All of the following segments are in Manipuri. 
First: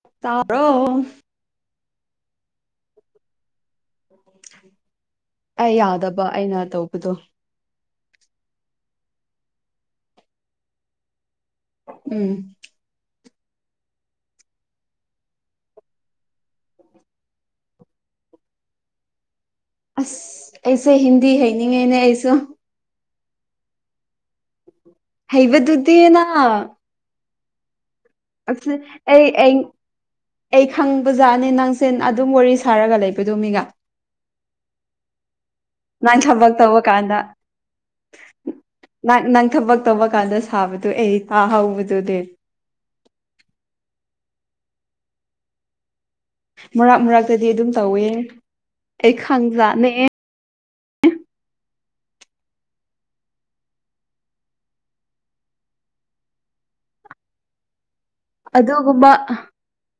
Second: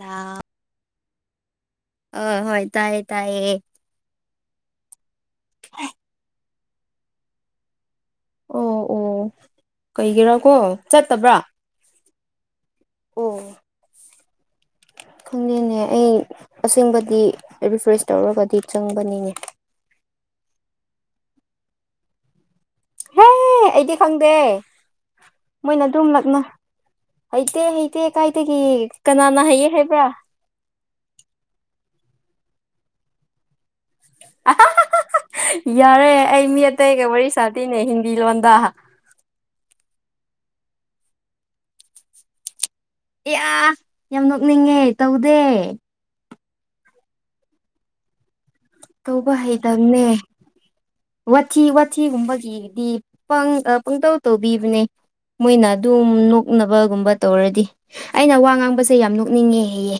ꯍꯜꯂꯣ ꯑ ꯍꯣꯏ ꯇꯥꯏꯌꯦ ꯇꯥꯏꯌꯦ ꯑꯩ ꯌꯥꯗꯕ ꯑꯩꯅ ꯇꯧꯕꯗꯣ ꯑꯣ ꯑꯣ ꯀꯩꯒꯤꯔꯥꯀꯣ ꯆꯠꯇꯕ꯭ꯔꯥ ꯎꯝ ꯑꯣ ꯈꯪꯗꯦꯅꯦ ꯑꯩ ꯑꯁꯦꯡꯕꯗꯤ ꯔꯤꯐ꯭ꯔꯦꯁ ꯇꯧꯔꯒꯗꯤ ꯆꯪꯕꯅꯤꯅꯦ ꯑꯁ ꯑꯩꯁꯦ ꯍꯤꯟꯗꯤ ꯍꯩꯅꯤꯡꯉꯦꯅꯦ ꯑꯩꯁꯨ ꯍꯦ ꯑꯩꯗꯤ ꯈꯪꯗꯦ ꯃꯣꯏꯅ ꯑꯗꯨꯝ ꯍꯩꯕꯗꯨꯗꯤꯅ ꯂꯞꯅ ꯍꯩꯇꯦ ꯍ ꯏꯇꯦ ꯀꯥꯏꯗꯒꯤ ꯑꯩ ꯀꯅꯥꯅ ꯑꯩ ꯍꯥꯏꯌꯦ ꯍꯥꯏꯕ꯭ꯔꯥ ꯑꯩ ꯈꯪꯕꯖꯥꯠꯅꯤ ꯅꯪꯁꯦꯟ ꯑꯗꯨꯝ ꯋꯥꯔꯤ ꯁꯥꯔꯒ ꯂꯩꯕꯗꯣ ꯃꯤꯒ ꯌꯥꯔꯦ ꯅꯪ ꯑꯩ ꯊꯕꯛ ꯃꯤ ꯇꯧꯕ ꯑꯇꯩꯒ ꯀꯥꯟꯗ ꯋꯥꯔꯤ ꯁꯥꯇꯤꯅꯦ ꯍꯤꯟꯗꯤ ꯂꯣꯟꯗ ꯅꯪ ꯅꯪ ꯊꯕꯛ ꯇꯧꯕ ꯀꯥꯟꯗ ꯁꯥꯕꯗꯨ ꯑꯩ ꯇꯥꯍꯧꯕꯗꯨꯗꯤ ꯑꯦ ꯑ ꯌꯥꯝ ꯅꯣꯛꯅꯤꯡꯉꯦ ꯇꯧꯗꯦ ꯃꯔꯥꯛ ꯃꯔꯥꯛꯛꯇꯗꯤ ꯑꯗꯨꯝ ꯇꯧꯋꯦ ꯑꯩ ꯇꯧꯕ ꯈꯪꯖꯥꯠꯅꯦ ꯍꯩꯇꯕꯅꯦ ꯋꯥꯊꯤ ꯋꯥꯊꯤꯒꯨꯝꯕꯒꯤꯗꯤ ꯄ ꯄꯪꯇꯧ ꯇꯧꯕꯤꯕꯅꯦ ꯃꯣꯏꯅ ꯑꯗꯨꯝ ꯅꯣꯛꯅꯕꯒꯨꯝꯕ ꯇꯧꯔꯗꯤ ꯑꯩꯅ ꯋꯥ ꯉꯥꯡꯕꯁꯦ ꯑꯗꯨꯒꯨꯝꯕ ꯌꯥꯝ ꯅꯣꯛꯅꯤꯡꯉꯦ ꯍꯌꯦ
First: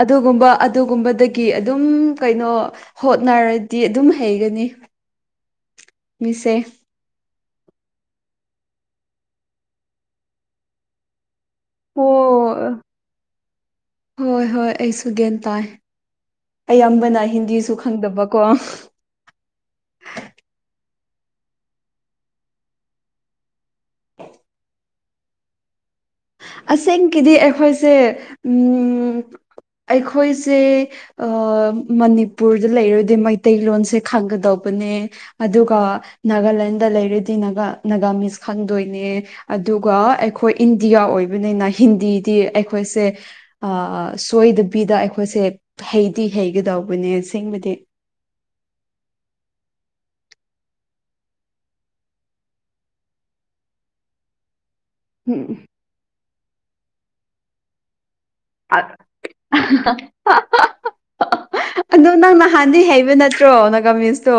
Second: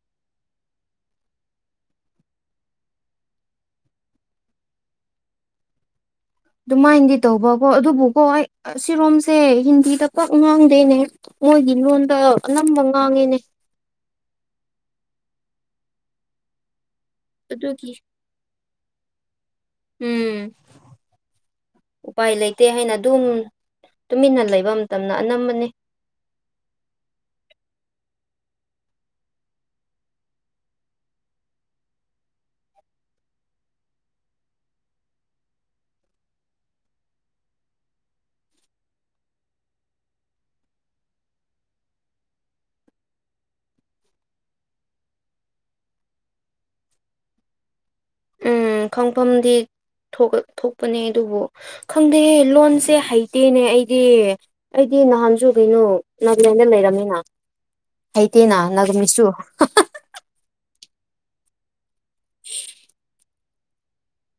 ꯑꯗꯨꯒꯨꯝꯕ ꯑꯗꯨꯒꯨꯝꯕꯗꯒꯤ ꯑꯗꯨꯝ ꯀꯩꯅꯣ ꯍꯣꯠꯅꯔꯗꯤ ꯑꯗꯨꯝ ꯍꯩꯒꯅꯤ ꯃꯤꯁ‌ꯦ ꯑꯗꯨꯃꯥꯏꯅꯗꯤ ꯇꯧꯕꯀꯣ ꯑꯗꯨꯕꯨꯀꯣ ꯑꯩ ꯑꯁꯤꯔꯣꯝꯁꯦ ꯍꯤꯟꯗꯤꯗ ꯄꯥꯞ ꯉꯥꯡꯗꯦꯅꯦ ꯃꯣꯏꯒꯤ‌ ꯂ‌ꯣꯟꯗ ꯑꯣ ꯑꯅꯝꯕ ꯉꯥꯡꯉꯤꯅꯦ ꯍꯣꯏ ꯍꯣꯏ ꯑꯩꯁꯨ ꯒ꯭ꯌꯥꯟ ꯇꯥꯏ ꯑꯌꯥꯝꯕꯅ ꯍꯤꯟꯗꯤꯁꯨ ꯑꯗꯨꯒꯤ ꯈꯪꯗꯕꯀꯣ ꯎꯝ ꯎꯄꯥꯏ ꯂꯩꯇꯦ ꯍꯥꯏꯅ ꯑꯗꯨꯝ ꯇꯨꯃꯤꯟꯅ ꯂꯩꯕ ꯃꯇꯝꯗ ꯑꯅꯝꯕꯅꯤ ꯑꯁꯦꯡꯒꯤꯗꯤ ꯑꯩꯈꯣꯏꯁꯦ ꯎꯝ ꯑꯩꯈꯣꯏꯁꯦ ꯑꯥ ꯃꯅꯤꯄꯨꯔꯗ ꯂꯩꯔꯗꯤ ꯃꯩꯇꯩꯂꯣꯟꯁꯦ ꯈꯪꯒꯗꯧꯕꯅꯦ ꯑꯗꯨꯒ ꯅꯥꯒꯥꯂꯦꯟꯗ ꯂꯩꯔꯗꯤ ꯅꯥꯒꯥ ꯅꯥꯒꯥꯃꯤꯁ ꯈꯪꯗꯣꯏꯅꯦ ꯑꯗꯨꯒ ꯑꯩꯈꯣꯏ ꯏꯟꯗꯤꯌꯥ ꯑꯣꯏꯕꯅꯤꯅ ꯍꯤꯟꯗꯤꯗꯤ ꯑꯩꯈꯣꯏꯁꯦ ꯑꯥ ꯁꯣꯏꯗꯕꯤꯗ ꯑꯩꯈꯣꯏꯁꯦ ꯍꯩꯗꯤ ꯍꯩꯒꯗꯧꯕꯅꯦ ꯑꯁꯦꯡꯕꯗꯤ ꯎꯝ ꯈꯪꯐꯝꯗꯤ ꯊꯣꯛ ꯊ‌ꯣꯛꯄꯅꯦ ꯑꯗꯨꯕꯨ ꯈꯪꯗꯦ ꯂꯣꯟꯁꯦ ꯍꯩꯇꯦꯅꯦ ꯑꯩꯗꯤ ꯑꯩꯗꯤ ꯅꯍꯥꯟꯁꯨ ꯎꯝ ꯀꯩꯅꯣ ꯅꯥꯒꯥꯂꯦꯟꯗ ꯂꯩꯔꯝꯃꯤꯅ ꯍꯩꯇꯦꯅ ꯅꯒꯥꯃꯤꯁꯁꯨ [inaudible] ꯑꯗꯣ ꯅꯪ ꯅꯍꯥꯟꯗꯤ ꯍꯩꯕ ꯅꯠꯇ꯭ꯔꯣ ꯅꯒꯥꯃꯤꯁꯇꯣ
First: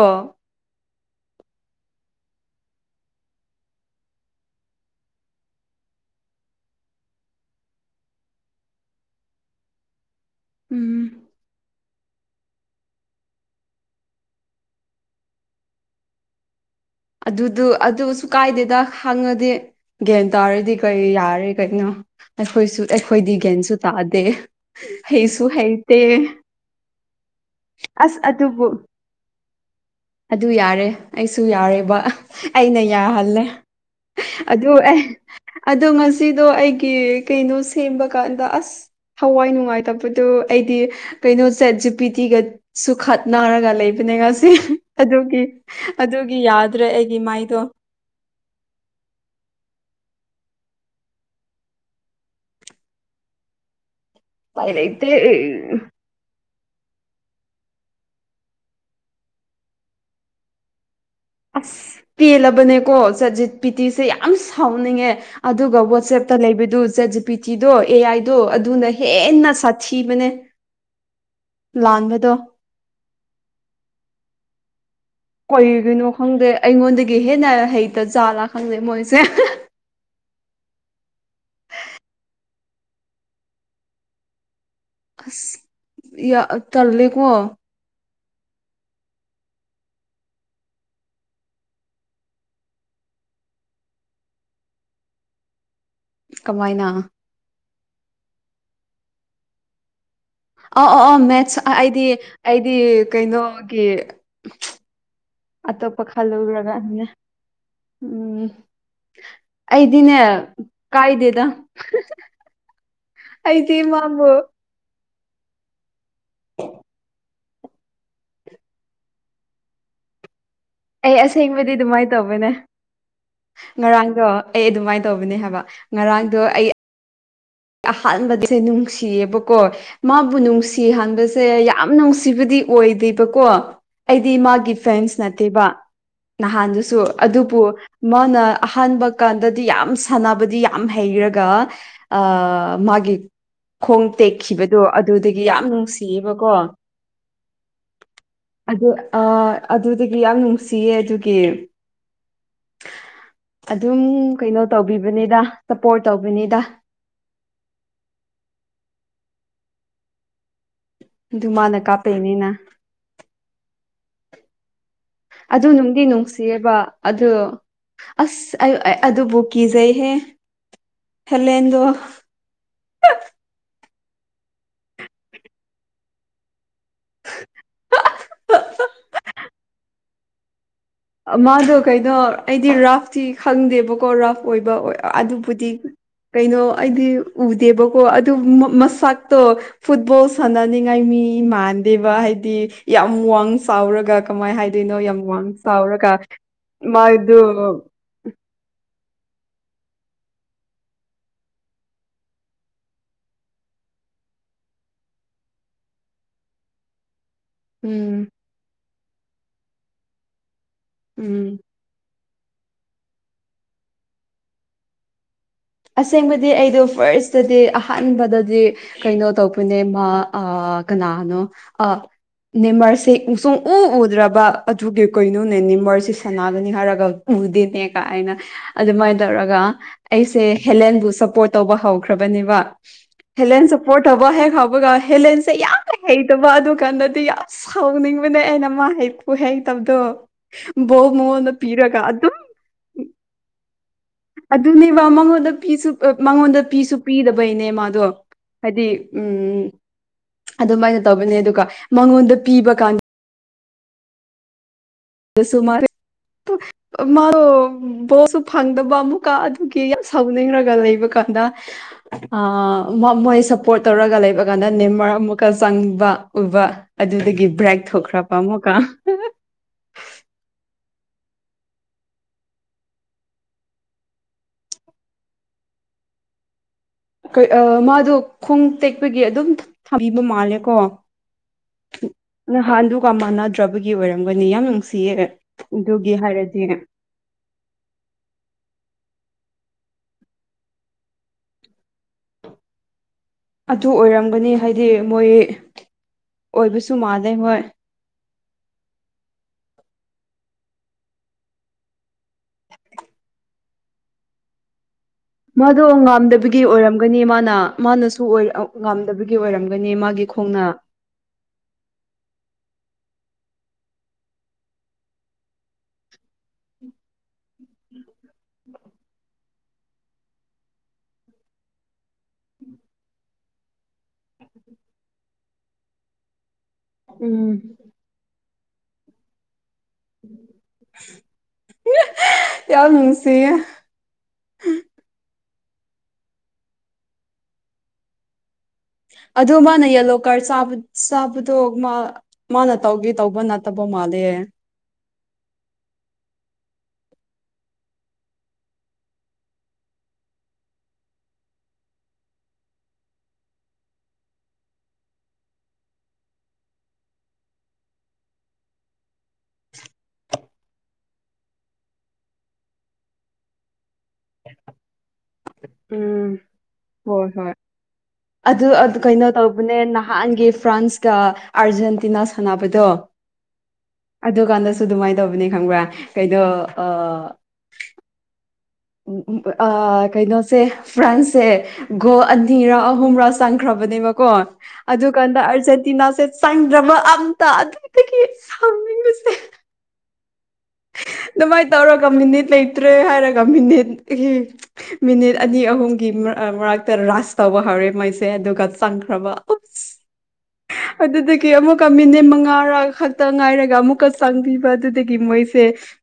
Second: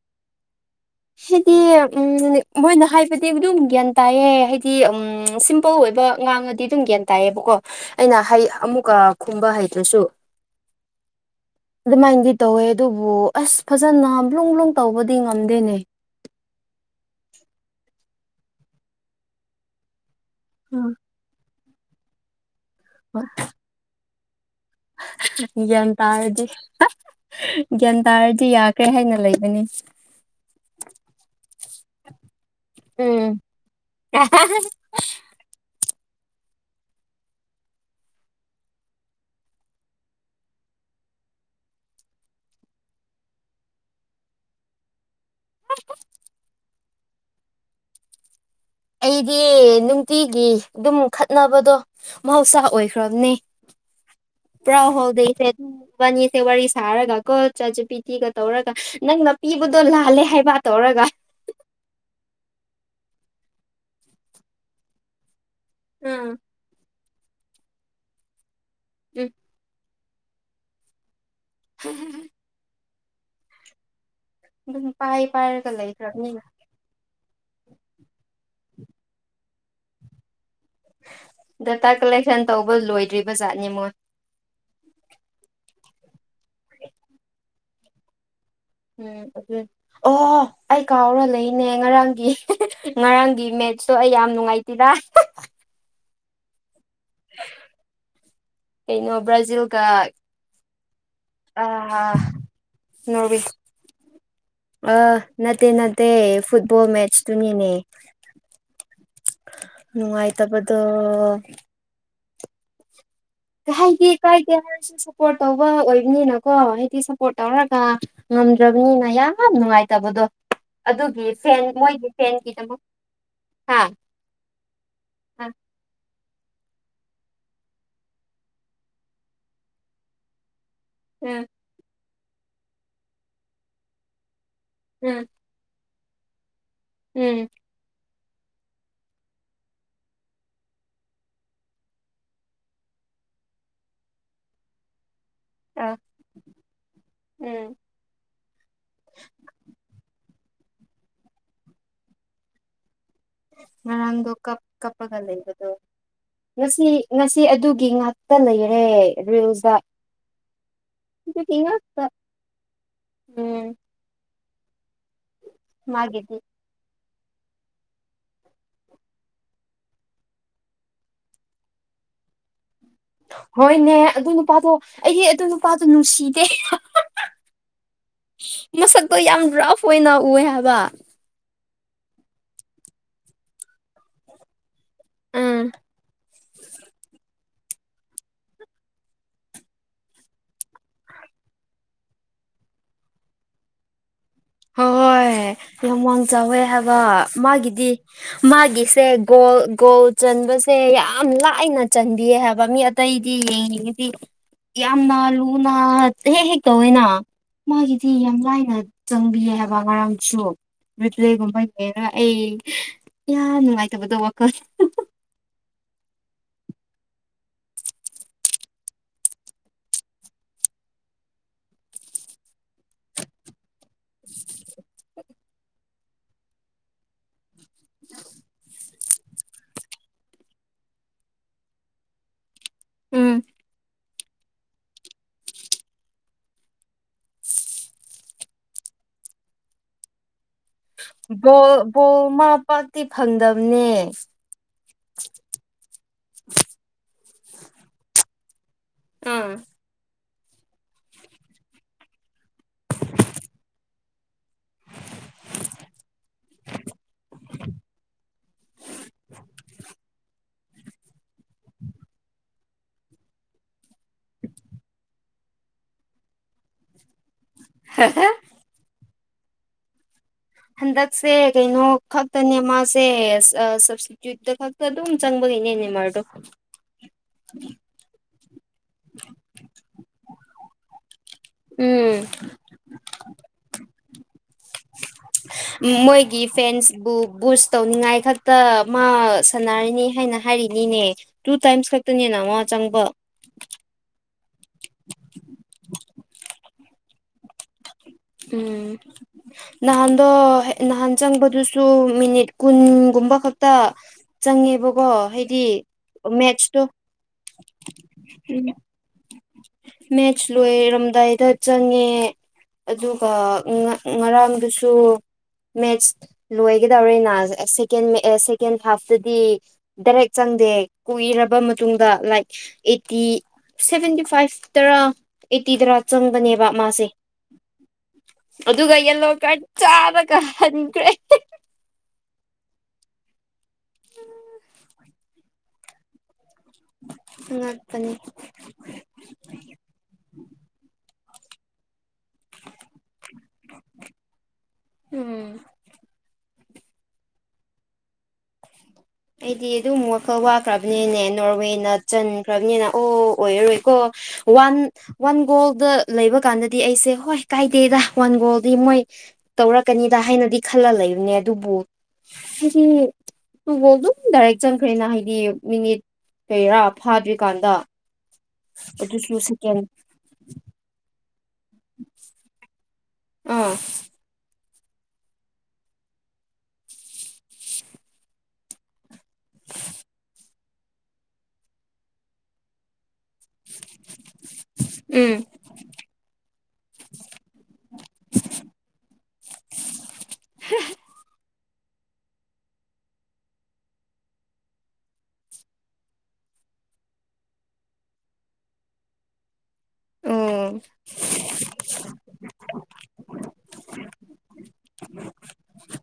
ꯍꯥꯏꯗꯤ ꯎꯝ ꯃꯣꯏꯅ ꯍꯥꯏꯕꯗꯤ ꯑꯗꯨꯝ ꯒ꯭ꯌꯥꯟ ꯇꯥꯏꯌꯦ ꯍꯥꯏꯗꯤ ꯎꯝ ꯁꯤꯝꯄꯜ ꯑꯣꯏꯕ ꯉꯥꯡꯉꯗꯤ ꯗꯤ ꯑꯗꯨꯝ ꯒ꯭ꯌꯥꯟ ꯇꯥꯏꯌꯦꯕꯀꯣ ꯑꯩꯅ ꯍꯩ ꯑꯃꯨꯛꯀ ꯈꯨꯝꯕ ꯍꯩꯇꯔꯁꯨ ꯎꯝ ꯑꯗꯨꯃꯥꯏꯅꯗꯤ ꯇꯧꯋꯦ ꯑꯗꯨꯕꯨ ꯑꯁ ꯐꯖꯅ ꯕ꯭ꯂꯨꯡ ꯕ꯭ꯂꯨꯡ ꯇꯧꯕꯗꯤ ꯉꯝꯗꯦꯅꯦ ꯑꯗꯨꯗꯨ ꯑꯗꯨꯁꯨ ꯀꯥꯏꯗꯦꯗ ꯈꯪꯉꯗꯤ ꯒ꯭ꯌꯥꯟ ꯇꯥꯔꯗꯤ ꯀꯩ ꯌꯥꯔꯦ ꯀꯩꯅꯣ ꯑꯩꯈꯣꯏꯁꯨ ꯑꯩꯈꯣꯏꯗꯤ ꯒꯥꯟꯁꯨ ꯇꯥꯗꯦ ꯍꯩꯁꯨ ꯒ꯭ꯌꯥꯟ ꯍꯩꯇ‌ꯦ ꯇꯥꯔꯗꯤ ꯒ꯭ꯌꯥꯟ ꯑꯁ ꯇꯥꯔꯗꯤ ꯑꯗꯨꯕꯨ ꯌꯥꯈ꯭ꯔꯦ ꯍꯥꯏꯅ ꯂꯩꯕꯅꯤ ꯑꯗꯨ ꯌꯥꯔꯦ ꯑꯩꯁꯨ ꯌꯥꯔꯦ ꯕ ꯑꯩꯅ ꯎꯝ ꯌꯥꯍꯜꯂꯦ ꯑꯗ‌ꯣ ꯑꯦ ꯑꯗꯣ ꯉꯁꯤꯗꯣ ꯑꯩꯒꯤ ꯀꯩꯅꯣ ꯁꯦꯝꯕ ꯀꯥꯟꯗ ꯑꯁ ꯊꯋꯥꯏ ꯅꯨꯡꯉꯥꯏꯇꯕꯗꯣ ꯑꯩꯗꯤ ꯀꯩꯅꯣ ꯆꯥꯠꯖꯤꯄꯤꯇꯤꯒ ꯁꯨ ꯈꯠꯅꯥꯔꯒ ꯂꯩꯕꯅꯦ ꯉꯁꯤ ꯑꯗꯨꯒꯤ ꯑꯗꯨꯒꯤ ꯌꯥꯗ꯭ꯔꯦ ꯑꯩꯒꯤ ꯃꯥꯏꯗꯣ ꯑꯩꯗꯤ ꯅꯨꯡꯇꯤꯒꯤ ꯑꯗꯨꯝ ꯈꯠꯅꯕꯗꯣ ꯃꯍꯧꯁꯥ ꯑꯣꯏꯈ꯭ꯔꯕꯅꯦ ꯎꯄꯥꯏ ꯄꯨꯔꯥ ꯂꯩꯇꯦ ꯍꯣꯜ ꯗ‌ꯦꯐꯦꯠ ꯏꯕꯥꯟꯅꯤꯁꯦ ꯋꯥꯔꯤ ꯁꯥꯔꯒ ꯀꯣ ꯆꯥꯠꯖꯤꯄꯤ ꯒ ꯇꯧꯔꯒ ꯅꯪꯅ ꯄꯤꯕꯗꯣ ꯂꯥꯜꯂꯦ ꯍꯥꯏꯕ ꯇꯧꯔꯒ ꯑꯁ ꯄꯦꯜꯂꯕꯅꯦꯀꯣ ꯆꯥꯠ ꯖꯤꯄꯤꯇꯤꯁꯦ ꯌꯥꯝ ꯁꯥꯎꯅꯤꯡꯉꯦ ꯑꯗꯨꯒ ꯋꯥꯆꯦꯞꯇ ꯎꯝ ꯂꯩꯕꯗꯨ ꯆꯥꯠ ꯖꯤ ꯄꯤ ꯇꯤꯗꯣ ꯑꯦ ꯑꯥꯏꯗꯣ ꯑꯗꯨꯅ ꯎꯝ ꯍꯦꯟꯅ ꯁꯥ ꯊꯤꯕꯅꯦ ꯂꯥꯟꯕꯗꯣ ꯑꯗꯨꯝ ꯄꯥꯏ ꯄꯥꯏꯔꯒ ꯀꯩꯒꯤꯅꯣ ꯂꯩꯈ꯭ꯔꯕꯅꯤ ꯈꯪꯗꯦ ꯑꯩꯉꯣꯟꯗꯒꯤ ꯍꯦꯟꯅ ꯍꯩꯇ ꯖꯥꯠꯂꯥ ꯈꯪꯗꯦ ꯃꯣꯏꯁꯦ ꯗꯥꯇꯥ ꯀꯂꯦꯛꯁꯟ ꯇꯧꯕ ꯂꯣꯏꯗ꯭ꯔꯤꯕ ꯖꯥꯠꯅ‌ꯦ ꯃꯣꯏ ꯑꯁ ꯇꯜꯂꯦꯀꯣ ꯎꯝ ꯑꯗꯨ ꯑꯣ ꯑꯩ ꯀꯥꯎꯔ ꯂꯩꯅꯦ ꯉꯔꯥꯡꯒꯤ ꯉꯔꯥꯡꯒꯤ ꯃꯦꯠꯇꯣ ꯑꯩ ꯌꯥꯝ ꯅꯨꯡꯉꯥꯏ ꯇ‌ꯦꯗ ꯀꯃꯥꯏꯅ ꯀꯩꯅꯣ ꯕ꯭ꯔꯥꯖꯤꯜꯒ ꯑꯧ ꯑꯧ ꯃꯦꯠꯁ ꯑꯥ ꯑꯩꯗꯤ ꯑꯩꯗꯤ ꯅꯣꯔꯋꯦ ꯀꯩꯅꯣꯒꯤ ꯑ ꯅꯠꯇꯦ ꯑꯇꯣꯞꯄ ꯅꯠꯇꯦ ꯈꯜꯂꯨꯔꯒ ꯐꯨꯠꯕꯣꯜ ꯃꯦꯠꯁꯇꯨꯅꯤꯅꯦ ꯎꯝ ꯑꯩꯗꯤꯅꯦ ꯅꯨꯡꯉꯥꯏꯇꯕꯗꯣ ꯀꯥꯏꯗꯦꯗ ꯀ ꯑꯩꯗꯤ ꯍꯥꯏꯗꯤ ꯃꯥꯕꯨ ꯀꯥꯏꯗꯦ ꯍꯥꯏꯔꯁꯨ ꯁꯞꯄꯣꯔꯠ ꯇꯧꯕ ꯑꯣꯏꯕꯅꯤꯅꯀꯣ ꯍꯥꯏꯗꯤ ꯁꯞꯄꯣꯔꯠ ꯇꯧꯔꯒ ꯉꯝꯗ꯭ꯔꯕꯅꯤꯅ ꯌꯥꯝ ꯅꯨꯡꯉꯥꯏꯇꯕꯗꯣ ꯑꯩ ꯑꯗꯨꯒꯤ ꯐꯦꯟ ꯑꯁꯦꯡꯕꯗꯤ ꯃꯣꯏꯒꯤ ꯑꯗꯨꯃꯥꯏꯅ ꯇꯧꯕꯅꯦ ꯐꯦꯟꯒꯤꯗꯃꯛ ꯍꯥ ꯉꯔꯥꯡꯗꯣ ꯑꯩ ꯑꯗꯨꯃꯥꯏꯅ ꯇꯧꯕꯅꯦ ꯍꯥꯏꯕ ꯉꯔꯥꯡꯗꯣ ꯑꯩ ꯑꯍꯥꯟꯕꯗꯁꯦ ꯅꯨꯡꯁꯤꯌꯦꯕꯀꯣ ꯃꯥꯕꯨ ꯎꯝ ꯅꯨꯡꯁꯤꯍꯥꯟꯕꯁꯦ ꯌꯥꯝ ꯅꯨꯡꯁꯤꯕꯗꯤ ꯑꯣꯏꯗꯦꯕꯀꯣ ꯑꯩꯗꯤ ꯃꯥꯒꯤ ꯐꯦꯟꯁ ꯎꯝ ꯅꯠꯇꯦꯕ ꯅꯍꯥꯟꯗꯨꯁꯨ ꯎꯝ ꯑꯗꯨꯕꯨ ꯃꯥꯅ ꯑꯍꯥꯟꯕ ꯀꯥꯟꯗꯗꯤ ꯌꯥꯝ ꯁꯥꯟꯅꯕꯗꯤ ꯌꯥꯝ ꯍꯩꯔꯒ ꯃꯥꯒꯤꯦ ꯈꯣꯡꯇ ꯎꯈꯤꯕꯗꯣ ꯑꯗꯨꯗꯒꯤ ꯌꯥꯝ ꯑ ꯅꯨꯡꯁꯤꯌꯦꯕꯀꯣ ꯎꯝ ꯑꯗꯨ ꯑꯗꯨꯗꯒꯤ ꯌꯥꯝ ꯅꯨꯡꯁꯤꯌꯦ ꯑꯗꯨꯒꯤ ꯑꯗꯨꯝ ꯉꯔꯥꯡꯗꯣ ꯀꯞ ꯀꯩꯅꯣ ꯀꯞꯄꯒ ꯇꯧꯕꯤꯕꯅꯤꯗ ꯂꯩꯕꯗꯣ ꯁꯞꯄꯣꯔꯠ ꯇꯧꯕꯅꯤꯗ ꯉꯁꯤ ꯉꯁꯤ ꯑꯗꯨꯒꯤ ꯉꯥꯛꯇ ꯂꯩꯔꯦ ꯔꯤꯜꯗ ꯑꯗꯨ ꯃꯥꯅ ꯀ ꯀꯥꯞꯄꯩꯅꯤꯅ ꯎꯝ ꯑꯗꯨ ꯅꯨꯡꯗꯤ ꯃꯥꯒꯤꯗꯤ ꯅꯨꯡꯁꯤꯌꯦꯕ ꯑ ꯑꯁ ꯑꯩ ꯑꯗꯨꯕꯨ ꯀꯤꯖꯩꯍꯦ ꯍꯦꯂꯦꯟꯗ ꯍꯣꯏꯅꯦ ꯑꯗꯨ ꯅꯨꯄꯥꯗꯣ ꯑꯩ ꯑꯗꯨ ꯅꯨꯄꯥꯗꯣ ꯅꯨꯡꯁꯤꯗꯦ ꯃꯁꯛꯇꯣ ꯌꯥꯝ ꯔꯐ ꯑꯣꯏꯅ ꯎꯑ ꯍꯥꯏꯕ ꯃꯥꯗꯣ ꯀꯩꯅꯣ ꯑꯩꯗꯤ ꯔꯥꯐꯇꯤ ꯈꯪꯗꯦꯕꯀꯣ ꯔꯥꯐ ꯑꯣꯏꯕ ꯑꯣꯏ ꯑꯗꯨꯕꯨꯗꯤ ꯎꯝ ꯀꯩꯅꯣ ꯑꯩꯗꯤ ꯎꯗꯦꯕꯀꯣ ꯑꯗꯨ ꯃꯁꯛꯇꯣ ꯐꯨꯠꯕꯣꯜ ꯁꯥꯟꯅꯅꯤꯡꯉꯥꯏ ꯃꯤ ꯃꯥꯟꯗꯦꯕ ꯍꯥꯏꯗꯤ ꯌꯥꯝ ꯋꯥꯡ ꯆꯥꯎꯔꯒ ꯀꯃꯥꯏ ꯍꯥꯏꯗꯣꯏꯅꯣ ꯌꯥꯝ ꯋꯥꯡ ꯍꯣꯏ ꯌꯥꯝ ꯆꯥꯎꯔꯒ ꯋꯥꯡ ꯆꯥꯎꯋꯦ ꯍꯥꯏꯕ ꯃꯥꯗꯣ ꯃꯥꯒꯤꯗꯤ ꯃꯥꯒꯤꯁꯦ ꯒꯣꯜ ꯒꯣꯜ ꯆꯟꯕꯁꯦ ꯌꯥꯝ ꯂꯥꯏꯅ ꯆꯟꯕꯤꯌꯦ ꯍꯥꯏꯕ ꯃꯤ ꯑꯇꯩꯗꯤ ꯌꯦꯡꯉꯤꯉꯗꯤ ꯌꯥꯝꯅ ꯂꯨꯅ ꯍꯦꯛ ꯍꯦꯛ ꯇꯧꯏ ꯑꯣꯏꯅ ꯃꯥꯒꯤꯗꯤ ꯎꯝ ꯌꯥꯝ ꯂꯥꯏꯅ ꯆꯪꯕꯤꯌꯦ ꯍꯥꯏꯕ ꯃꯔꯝꯁꯨ ꯎꯝ ꯔꯤꯄ꯭ꯂꯦꯒꯨꯝꯕ ꯅ ꯑꯩ ꯌꯥꯝ ꯅꯨꯡꯉꯥꯏꯇꯕꯗꯣ ꯋꯥꯈꯜ ꯑꯁꯦꯡꯕꯗꯤ ꯑꯩꯗꯣ ꯐꯥꯔꯁꯇꯗꯤ ꯑꯍꯥꯟꯕꯗꯗꯤ ꯀꯩꯅꯣ ꯇꯧꯕꯅꯦ ꯃꯥ ꯀꯅꯥꯅꯣ ꯑ ꯅꯤꯃꯔꯁꯦꯁꯣꯡꯎ ꯎꯗ꯭ꯔꯕ ꯑꯗꯨꯒꯤ ꯀꯣꯏꯩꯅꯣꯅꯦ ꯅꯤꯃꯔꯁꯤ ꯁꯥꯟꯅꯒꯅꯤ ꯍꯥꯏꯔꯒ ꯎꯗꯦ ꯀ ꯑꯩꯅ ꯑꯗꯨꯃꯥꯏꯅ ꯇꯧꯔꯒ ꯑꯩ ꯁꯦ ꯍꯦꯂꯦꯟꯕꯨ ꯁꯞꯄꯣꯔꯠ ꯇꯧꯕ ꯍꯧꯈ꯭ꯔꯕꯅꯦꯕ ꯎꯝ ꯍꯦꯂꯦꯟ ꯁꯞꯄꯣꯔꯠ ꯇꯕ ꯍꯦꯛ ꯍꯥꯎꯕꯒ ꯍꯦꯂꯦꯟꯁꯦ ꯌꯥꯝꯅ ꯍꯩꯇꯕ ꯑꯗꯨ ꯀꯥꯟꯗꯗꯤ ꯁꯥꯎꯅꯤꯡꯕꯅꯦ ꯑꯩꯅ ꯃꯥ ꯍꯦꯛꯄꯨ ꯍꯩꯇꯕꯗꯣ ꯕꯣꯜ ꯃꯉꯣꯟꯗ ꯄꯤꯔꯒ ꯕꯣꯜ ꯑꯗꯨꯝ ꯃꯥ ꯄꯥꯛꯇꯤ ꯐꯪꯗꯝꯕꯅꯦ ꯑꯗꯨꯅꯦꯕ ꯃꯉꯣꯟꯗ ꯐꯤꯁꯨ ꯃꯉꯣꯟꯗ ꯐꯤꯁꯨ ꯄꯤꯗꯕꯩꯅꯦ ꯃꯥꯗꯣ ꯍꯥꯏꯗꯤ ꯑꯥ ꯎꯝ ꯑꯗꯨꯃꯥꯏꯅ ꯇꯧꯕꯅꯦ ꯑꯗꯨꯒ ꯃꯉꯣꯟꯗ ꯄꯤꯕ ꯀꯥꯟꯗ [unintelligible] ꯁꯨꯃꯔꯦ ꯃꯥ ꯕꯣꯠꯁꯨ ꯐꯪꯗꯕ ꯑꯃꯨꯛꯀ ꯑꯗꯨꯒꯤ ꯌꯥꯝ ꯁꯥꯎꯅꯤꯡꯔꯒ ꯂꯩꯕ ꯀꯥꯟꯗ ꯃꯣꯏ ꯁꯞꯄꯣꯔꯠ ꯇꯧꯔꯒ ꯂꯩꯕ ꯀꯥꯟꯗ ꯅꯦꯝꯃꯔ ꯑꯃꯨꯛꯀ ꯆꯪꯕ ꯎꯕ ꯑꯗꯨꯗꯒꯤ ꯕ꯭ꯔꯦꯛ ꯊꯣꯛꯈ꯭ꯔ ꯄ ꯑꯃꯨꯀ ꯍꯟꯗꯛꯁꯦ ꯀꯩꯅꯣ ꯈꯛꯇꯅꯦ ꯃꯥꯁꯦ ꯁꯞꯁꯇꯤꯇ꯭ꯌꯨꯠꯇ ꯈ ꯑꯗꯨꯝ ꯆꯪꯕ ꯏꯅꯦꯅꯦ ꯃꯥꯣ ꯑꯩꯈꯣꯏ ꯃꯥꯗꯣ ꯈꯣꯡ ꯇꯦꯛꯄꯒꯤ ꯑꯗꯨꯝ ꯊꯝꯕꯤꯕ ꯃꯥꯜꯂꯦꯀꯣ ꯎꯝ ꯅꯍꯥꯟꯗꯨꯒ ꯃꯥꯟꯅꯗ꯭ꯔꯕꯒꯤ ꯑꯣꯏꯔꯝꯒꯅꯤ ꯌꯥꯝ ꯅꯨꯡꯁꯤꯌꯦ ꯑꯗꯨꯒꯤ ꯃꯣꯏꯒꯤ ꯍꯥꯏꯔꯗꯤ ꯐꯦꯟꯁꯕꯨ ꯕꯨꯁ ꯇꯧꯅꯤꯡꯉꯥꯏ ꯈꯛꯇ ꯃꯥ ꯁꯥꯟꯅꯔꯤꯅꯤ ꯍꯥꯏꯅ ꯍꯥꯏꯔꯤꯅꯤꯅꯦ ꯇꯨ ꯇꯥꯏꯝꯁ ꯀꯥꯛꯛꯇꯅꯤ ꯅꯋꯥ ꯆꯪꯕ ꯑꯗꯨ ꯑꯣꯏꯔꯝꯒꯅꯤ ꯍꯥꯏꯗꯤ ꯃꯣꯏ ꯑꯣꯏꯕꯁꯨ ꯃꯥꯟꯅꯩ ꯃꯣꯏ ꯎꯝ ꯅꯍꯥꯟꯗꯣ ꯅꯍꯥꯟ ꯆꯪꯕꯗꯨꯁꯨ ꯃꯤꯅꯤꯠ ꯀꯨꯟꯒꯨꯝꯕ ꯈꯛꯇ ꯆꯪꯉꯦꯕꯀꯣ ꯍꯥꯏꯗꯤ ꯃꯥꯗꯣ ꯉꯝꯗꯕꯒꯤ ꯃꯦꯠꯁꯇꯣ ꯑꯣꯏꯔꯝꯒꯅꯤ ꯃꯥꯅ ꯃꯥꯅꯁꯨ ꯉꯝꯗꯕꯒꯤ ꯑꯣꯏꯔꯝꯒꯅꯤ ꯃꯥꯒꯤ ꯃꯦꯠꯁ ꯈꯣꯡꯅ ꯂꯣꯏꯔꯝꯗꯥꯏꯗ ꯆꯪꯉꯦ ꯑꯗꯨꯒ ꯉꯔꯥꯡꯗꯨꯁꯨ ꯃꯦꯠꯆ ꯂꯣꯏꯒꯗꯧꯔꯦꯅ ꯁꯦꯀꯦꯟ ꯍꯥꯐꯇꯗꯤ ꯗꯥꯏꯔꯦꯛ ꯆꯪꯗꯦ ꯀꯨꯏꯔꯕ ꯃꯇꯨꯡ ꯃꯇꯨꯡꯨꯡꯗ ꯂꯥꯏꯛ ꯑꯩꯠꯇꯤ ꯁꯚꯦꯟꯇꯤ ꯐꯥꯏꯚ ꯇꯔꯥ ꯑꯩꯠꯇꯤꯗꯔꯥ ꯆꯪꯕꯅꯦꯕ ꯃꯥꯁꯦ ꯎꯝ ꯑꯗꯨꯒ ꯌꯦꯂꯣ ꯀꯆꯥꯗ ꯀ ꯍꯟꯈ꯭ꯔꯦ ꯌꯥ ꯃꯅꯨꯡꯁꯤ ꯎꯝ ꯎꯥꯛꯄꯅꯤ ꯑ ꯃꯥꯅ ꯌꯦꯂꯣ ꯀꯥꯔ ꯆꯥꯕꯗꯣ ꯃꯥ ꯃꯥꯅ ꯇꯧꯒꯦ ꯇꯧꯕ ꯅꯠꯇꯕ ꯃꯥꯜꯂꯦ ꯎꯝ ꯑꯩꯗꯤ ꯑꯗꯨꯝ ꯋꯥꯈꯜ ꯋꯥꯈ꯭ꯔꯕꯅꯤꯅꯦ ꯅꯣꯔꯋꯦꯅ ꯆꯟꯈ꯭ꯔꯕꯅꯤꯅ ꯑꯣ ꯑꯣꯏꯔꯔꯣꯏꯀꯣ ꯋꯥꯟ ꯋꯥꯟ ꯒꯣꯜꯗ ꯂꯩꯕ ꯀꯥꯟꯗꯗꯤ ꯑꯩꯁꯦ ꯍꯣꯏ ꯀꯥꯏꯗꯦꯗ ꯋꯥꯟ ꯒꯣꯜꯗꯤ ꯃꯣꯏ ꯇꯧꯔꯛꯀꯅꯤꯗ ꯍꯥꯏꯅꯗꯤ ꯈꯜꯂ ꯂꯩꯕꯅꯦ ꯑꯗꯨꯕꯨ ꯍꯥꯏꯗꯤ ꯑꯗꯨꯝ ꯗꯥꯏꯔꯦꯛ ꯆꯟꯈ꯭ꯔꯦꯅ ꯍꯥꯏꯗꯤ ꯃꯤꯅꯤꯠ ꯎꯝ ꯀꯩꯔꯥ ꯍꯣꯏ ꯍꯣꯏ ꯐꯥꯗ꯭ꯔꯤꯀꯥꯟꯗ ꯑꯗꯨ ꯀꯩꯅꯣ ꯑꯗꯨꯁꯨ ꯁꯦꯀꯦꯟ ꯇꯧꯕꯅꯦ ꯅꯍꯥꯟꯒꯤ ꯐ꯭ꯔꯥꯟꯁꯀ ꯑꯥꯔꯖꯦꯟꯇꯤꯅꯥ ꯁꯥꯟꯅꯕꯗꯣ ꯑ ꯑꯥ ꯑꯗꯨ ꯀꯥꯟꯗꯁꯨ ꯑꯗꯨꯃꯥꯏꯅ ꯇꯧꯕꯅꯤ ꯈꯪꯕ꯭ꯔꯥ ꯀꯩꯗꯣ ꯎ ꯑ ꯀꯩꯅꯣꯁꯦ ꯐ꯭ꯔꯥꯟꯁꯁꯦ ꯒꯣ ꯑꯅꯤꯔꯥ ꯑꯍꯨꯝꯔ ꯆꯪꯈ꯭ꯔꯕꯅꯦꯕꯀꯣ ꯑꯗꯨ ꯎꯝ ꯀꯥꯟꯗ ꯑꯥꯔꯖꯦꯟꯇꯤꯅꯥꯁꯦ ꯆꯪꯗ꯭ꯔꯕ ꯑꯝꯇ ꯑꯗꯨꯏꯗꯒꯤ ꯁꯅꯤꯡꯕꯁꯦ ꯑꯗꯨꯃꯥꯏꯅ ꯇꯧꯔꯒ ꯃꯤꯅꯤꯠ ꯂꯩꯇ꯭ꯔꯦ ꯍꯥꯏꯔꯒ ꯃꯤꯅꯤꯠ ꯃꯤꯅꯤꯠ ꯑꯅꯤ ꯑꯍꯨꯝꯒꯤ ꯃꯔꯛꯇ ꯔꯁ ꯇꯧꯕ ꯍꯧꯔꯦ ꯃꯣꯏꯁꯦ ꯑꯗꯨꯒ ꯆꯪꯈ꯭ꯔꯕ ꯎꯞꯁ ꯎꯝ ꯑꯗꯨꯗꯒꯤ ꯑꯃꯨꯛꯀ ꯃꯤꯅꯤꯠ ꯃꯉꯥꯔ ꯈꯛꯇ ꯉꯥꯏꯔꯒ ꯑꯃꯨꯛꯀ ꯆꯪꯕꯤꯕ ꯑꯗꯨꯗꯒꯤ ꯃꯣꯏ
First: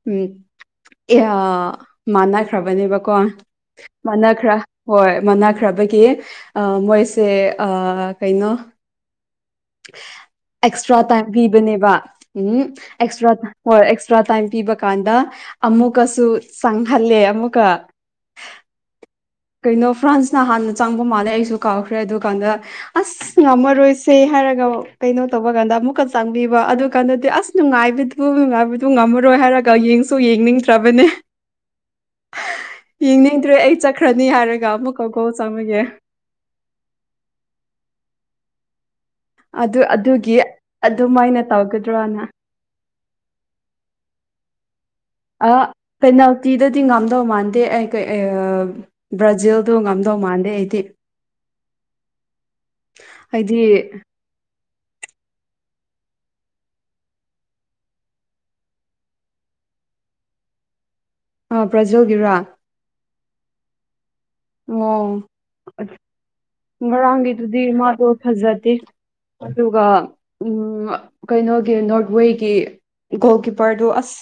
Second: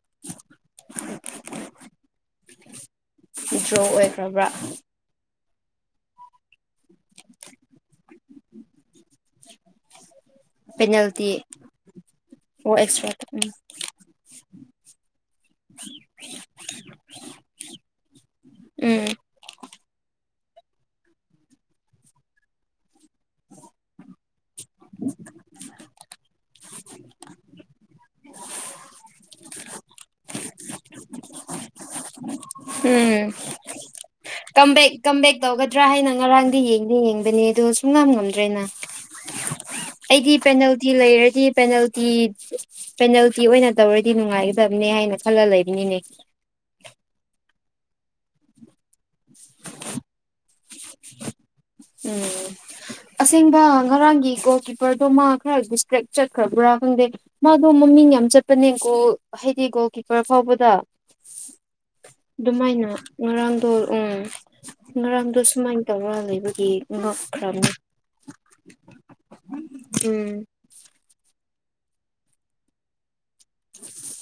ꯎꯝ ꯃꯥꯟꯅꯈ꯭ꯔꯕꯅꯦꯕꯀꯣ ꯗ꯭ꯔꯣ ꯑꯣꯏꯈ꯭ꯔꯕ꯭ꯔꯥ ꯃꯥꯟꯅꯈ꯭ꯔ ꯍꯣꯏ ꯃꯅꯈ꯭ꯔꯕꯒꯤ ꯃꯣꯏꯁꯦ ꯀꯩꯅꯣ ꯑꯦꯛꯁꯇ꯭ꯔꯥ ꯄꯦꯅꯥꯜꯇꯤ ꯇꯥꯏꯝ ꯄꯤꯕꯅꯦꯕ ꯎꯝ ꯑꯣ ꯎꯝ ꯑꯦꯛꯁꯇ꯭ꯔꯥ ꯍꯣꯏ ꯇ꯭ꯔꯥ ꯇꯥꯏꯝ ꯄꯤꯕ ꯀꯥꯟꯗ ꯑꯃꯨꯛꯀꯁꯨ ꯆꯪꯍꯜꯂꯦ ꯑꯃꯨꯛꯀ ꯎꯝ ꯀꯩꯅꯣ ꯐ꯭ꯔꯥꯟꯁꯅ ꯍꯥꯟꯅ ꯆꯪꯕ ꯃꯥꯜꯂꯦ ꯑꯩꯁꯨ ꯀꯥꯎꯈ꯭ꯔꯦ ꯑꯗꯨ ꯀꯥꯟꯗ ꯑꯁ ꯉꯝꯃꯔꯣꯏꯁꯦ ꯍꯥꯏꯔꯒ ꯀꯩꯅꯣ ꯇꯧꯕ ꯀꯥꯟꯗ ꯑꯃꯨꯛꯀ ꯆꯪꯕꯤꯕ ꯑꯗꯨ ꯀꯥꯟꯗꯗꯤ ꯑꯁ ꯅꯨꯡꯉꯥꯏꯕꯗꯨꯕꯨ ꯅꯨꯡꯉꯥꯏꯕ ꯇ ꯉꯝꯃꯔꯣꯏ ꯍꯥꯏꯔꯒ ꯌꯦꯡꯁꯨ ꯌꯦꯡꯅꯤꯡꯗ꯭ꯔꯕꯅꯦ ꯎꯝ ꯌꯦꯡꯅꯤꯡꯗ꯭ꯔꯦ ꯑꯩ ꯆꯠꯈ꯭ꯔꯅꯤ ꯍꯥꯏꯔꯒ ꯀꯝꯕꯦꯛ ꯑꯃꯨꯛꯀꯀꯣ ꯀꯝꯕꯦꯛ ꯆꯪꯉꯒꯦ ꯇꯧꯒꯗ꯭ꯔꯥ ꯍꯥꯏꯅ ꯉꯔꯥꯡꯗꯤ ꯌꯦꯡꯗꯦ ꯌꯦꯡꯗꯅꯦ ꯑꯗꯣ ꯁꯨꯡ ꯉ ꯉꯝꯗ꯭ꯔꯦꯅ ꯑꯗꯨ ꯑꯩꯗꯤ ꯑꯗꯨꯒꯤ ꯄꯦꯅꯥꯜꯇꯤ ꯑꯗꯨꯃꯥꯏꯅ ꯂꯩꯔꯗꯤ ꯄꯦꯅꯥꯜꯇꯤ ꯇꯧꯒꯗ꯭ꯔꯅ ꯄꯦꯅꯥꯜꯇꯤ ꯑꯣꯏꯅ ꯇꯧꯔꯗꯤ ꯅꯨꯡꯉꯥꯏꯒꯗꯕꯅꯦ ꯍꯥꯏꯅ ꯈꯜꯂ ꯂꯩꯕꯅꯤꯅꯦ ꯑꯅ ꯀꯥꯇꯤꯗꯗꯤ ꯉꯝꯗꯧ ꯃꯥꯟꯗꯦ ꯑꯩ ꯕ꯭ꯔꯥꯖꯤꯜꯗꯣ ꯉꯝꯗꯧ ꯃꯥꯟꯗꯦ ꯑꯩꯗꯤ ꯎꯝ ꯍꯥꯏꯗꯤ ꯑꯁꯦꯡꯕ ꯉꯔꯥꯡꯒꯤ ꯒꯣꯜ ꯀꯤꯞꯄꯔꯗꯣꯃꯛ ꯈꯔ ꯗꯤꯇ꯭ꯔꯦꯛ ꯆꯠꯈꯔꯕ꯭ꯔꯥ ꯈꯪꯗꯦ ꯃꯥꯗꯣ ꯃꯃꯤꯡ ꯌꯥꯝ ꯆꯠꯄꯅꯦꯀꯣ ꯍꯥꯏꯗꯤ ꯒꯣꯜ ꯀꯤꯞꯄꯔ ꯐꯥꯎꯕꯗ ꯑꯥ ꯕ꯭ꯔꯖꯤꯜ ꯑꯗꯨꯃꯥꯏꯅ ꯉꯔꯥꯡꯗꯣ ꯎꯝ ꯑꯣ ꯉꯔꯥꯡꯗꯣ ꯁꯨꯃꯥꯏꯅ ꯇꯧꯔ ꯂꯩꯕꯒꯤ ꯉꯔꯥꯡꯒꯤꯗꯨꯗꯤ ꯉꯛꯈ꯭ꯔꯕꯅꯦ ꯃꯥꯗꫭ ꯐꯖꯗꯦ ꯑꯗꯨꯒ ꯎꯝ ꯀꯩꯅꯣꯒꯤ ꯅꯣꯔꯠꯋꯦꯒꯤ ꯒꯣꯜ ꯀꯤꯞꯄꯔꯗꯨ ꯑꯁ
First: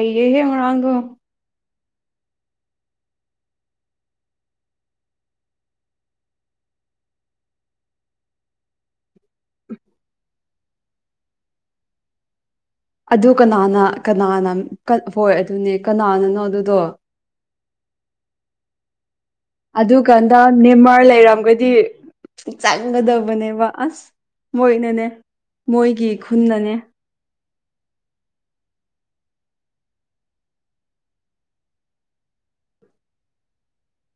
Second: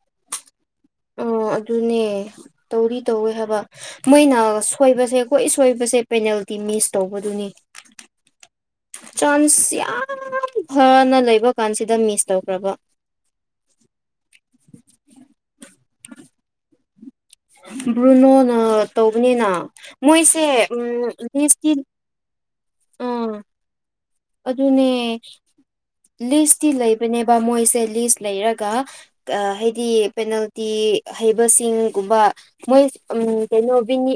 ꯍꯩꯌꯦꯍꯦ ꯉꯔꯥꯡꯗꯣ ꯑꯣ ꯑꯗꯨꯅꯦ ꯇꯧꯔꯤ ꯇꯧꯋꯦ ꯍꯥꯏꯕ ꯃꯣꯏꯅ ꯁꯣꯏꯕꯁꯦ ꯀꯣꯏ ꯁꯣꯏꯕꯁꯦ ꯄꯦꯅꯥꯜꯇꯤ ꯃꯤꯁ ꯇꯧꯕꯗꯨꯅꯤ ꯆꯥꯟꯁ ꯌꯥꯝ ꯐꯅ ꯂꯩꯕ ꯀꯥꯟꯁꯤꯗ ꯃꯤꯁ ꯇꯧꯈ꯭ꯔꯕ ꯑꯗꯨ ꯀꯅꯥꯅ ꯀꯅꯥꯅ ꯍꯣꯏ ꯑꯗꯨꯅꯦ ꯀꯅꯥꯅꯅꯣ ꯑꯗꯨꯗꯣ ꯕ꯭ꯔꯨꯅꯣꯅ ꯇꯧꯕꯅꯤꯅ ꯑꯗꯨꯀꯥꯟꯗ ꯃꯣꯏꯁꯦ ꯅꯦꯝꯃꯔ ꯎꯝ ꯂꯩꯔꯝꯒꯗꯤ ꯂꯤꯁꯇꯤ ꯑꯥ ꯆꯪꯒꯗꯕꯅꯦꯕ ꯑꯁ ꯃꯣꯏꯅꯅꯦ ꯑꯗꯨꯅꯦ ꯃꯣꯏꯒꯤ ꯈꯨꯟꯅꯅꯦ ꯑꯗꯨꯅꯦꯕ ꯃꯣꯏꯁꯦ ꯂꯤꯁ ꯂꯩꯔꯒ ꯍꯥꯏꯗꯤ ꯄꯦꯅꯥꯜꯇꯤ ꯍꯩꯕꯁꯤꯡꯒꯨꯝꯕ ꯃꯣꯏ ꯎꯝ ꯀꯩꯅꯣ ꯕꯤꯅꯤ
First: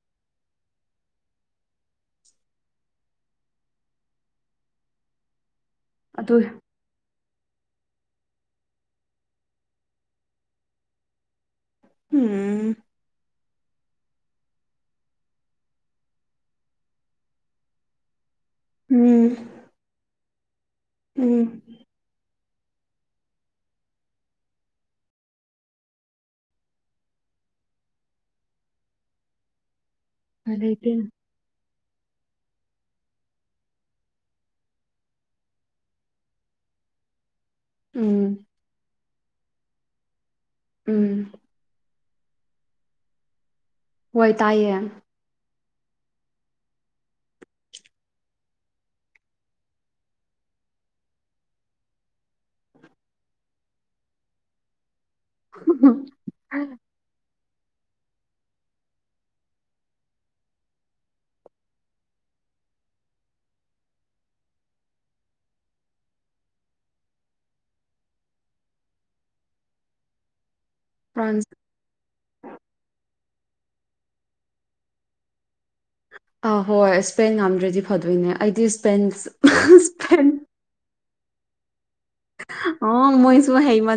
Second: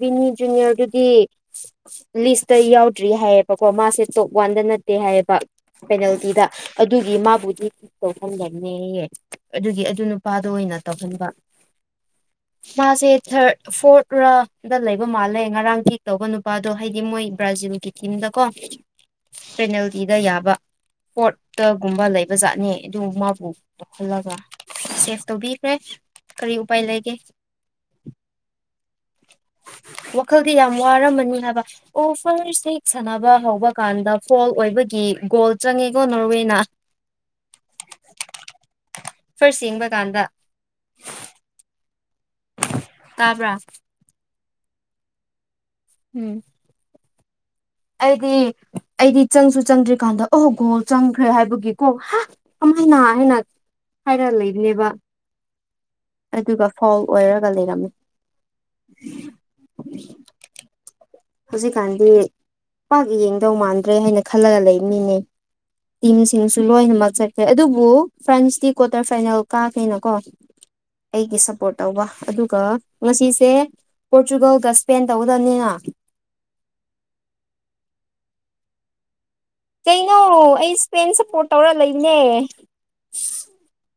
ꯕꯤꯅꯤ ꯖꯨꯅꯤꯌꯔꯗꯨꯗꯤ ꯂꯤꯁꯇ ꯌꯥꯎꯗ꯭ꯔꯤ ꯍꯥꯏꯌꯦꯕꯀꯣ ꯃꯥꯁꯦ ꯇꯣꯞ ꯋꯥꯟꯗ ꯅꯠꯇꯦ ꯍꯥꯏꯌꯦꯕ ꯑꯗꯨ ꯄꯦꯅꯥꯜꯇꯤꯗ ꯑꯗꯨꯒꯤ ꯃꯥꯕꯨꯗꯤ ꯇꯧꯍꯟꯒꯅꯦꯍ ꯑꯗꯨꯒꯤ ꯑꯗꯨ ꯅꯨꯄꯥꯗ ꯑꯣꯏꯅ ꯇꯧꯍꯟꯕ ꯍꯝ ꯃꯥꯁꯦ ꯊꯔꯗ ꯐꯣꯔꯠ ꯔ ꯗ ꯂꯩꯕ ꯃꯥꯜꯂꯦ ꯉꯔꯥꯡ ꯊꯦꯛ ꯇꯧꯕ ꯅꯨꯄꯥꯗꯣ ꯍꯥꯏꯗꯤ ꯃꯣꯏ ꯕ꯭ꯔꯥꯖꯤꯜꯒꯤ ꯇꯝꯗ ꯀꯣ ꯎꯝ ꯄꯦꯅꯦꯜꯇꯤꯗ ꯌꯥꯕ ꯎꯝ ꯐꯣꯔꯠꯇꯒꯨꯝꯕ ꯂꯩꯕ ꯕꯖꯥꯠꯅꯦ ꯑꯗꯨ ꯃꯥꯕꯨ ꯇꯣꯛꯍꯜꯂꯒ ꯆꯦꯐ ꯇꯧꯕꯤꯈ꯭ꯔꯦ ꯀꯔꯤ ꯎꯄꯥꯏ ꯂꯩꯒꯦ ꯋꯈꯜꯗꯤ ꯎꯄꯥꯏ ꯌꯥꯝ ꯂꯩꯇꯦ ꯋꯥꯔꯝꯃꯅꯤ ꯍꯥꯏꯕ ꯑꯣ ꯐꯔꯁ ꯍꯦꯛ ꯁꯥꯟꯅꯕ ꯍꯧꯕ ꯀꯥꯟꯗ ꯐꯣꯜ ꯑꯣꯏꯕꯒꯤ ꯒꯣꯜ ꯆꯪꯉꯤꯀꯣ ꯅꯣꯔ꯭ꯋꯦꯅ ꯎꯝ ꯐꯔꯁ ꯌꯦꯡꯕ ꯀꯥꯟꯗ ꯎꯝ ꯇꯥꯕ꯭ꯔꯥ ꯋꯥꯏ ꯇꯥꯏꯌꯦ ꯎꯝ ꯑꯩꯗꯤ ꯑꯩꯗꯤ ꯆꯪꯁꯨ ꯆꯪꯗ꯭ꯔꯤꯀꯥꯟꯗ ꯑꯍꯣ ꯒꯣꯜ ꯆꯪꯈ꯭ꯔꯦ ꯍꯥꯏꯕꯒꯤꯀꯣ ꯍꯥ ꯀꯃꯅ ꯍꯥꯏꯅ ꯍꯥꯏꯔ ꯂꯩꯕꯅꯦꯕ [unintelligible] ꯑꯗꯨꯒ ꯐꯧꯜ ꯑꯣꯏꯔꯒ ꯂꯩꯔꯝꯃꯤ ꯍꯧꯖꯤꯛꯀꯥꯟꯗꯤ ꯄꯥꯛ ꯌꯦꯡꯗꯧ ꯃꯥꯟꯗ꯭ꯔꯦ ꯍꯥꯏꯅ ꯈꯜꯂꯒ ꯂꯩꯕꯅꯤꯅꯦ ꯇꯤꯝꯁꯤꯡꯁꯨ ꯂꯣꯏꯅꯃꯛ ꯆꯠꯈ꯭ꯔꯦ ꯑꯗꯨꯕꯨ ꯐ꯭ꯔꯥꯟꯁꯇꯤ ꯀ꯭ꯋꯥꯇꯔ ꯐꯥꯏꯅꯦꯜ ꯀꯥꯈꯦꯅ ꯀꯣ ꯑꯩꯒꯤ ꯐ꯭ꯔꯥꯟꯁ ꯁꯥꯞꯄꯣꯠ ꯇꯧꯕ ꯑꯗꯨꯒ ꯉꯁꯤꯁꯦ ꯄꯣꯇꯨ꯭ꯔꯒꯜꯒ ꯏꯁꯄꯦꯟ ꯇꯧꯒꯗꯕꯅꯤꯅ ꯑꯥ ꯍꯣꯏ ꯏꯁꯄꯦꯟ ꯉꯥꯝꯗ꯭ꯔꯗꯤ ꯐꯗꯣꯏꯅꯦ ꯑꯩꯗꯤ ꯏꯁꯄꯦꯟ ꯀꯩꯅꯣ ꯏꯁꯄꯦꯟ ꯑꯩ ꯏꯁꯄꯦꯟ ꯁꯥꯞꯄꯣꯔꯠ ꯇꯧꯔ ꯂꯩꯅꯦ ꯑꯣ ꯃꯣꯏꯁꯨ ꯍꯩꯃꯟ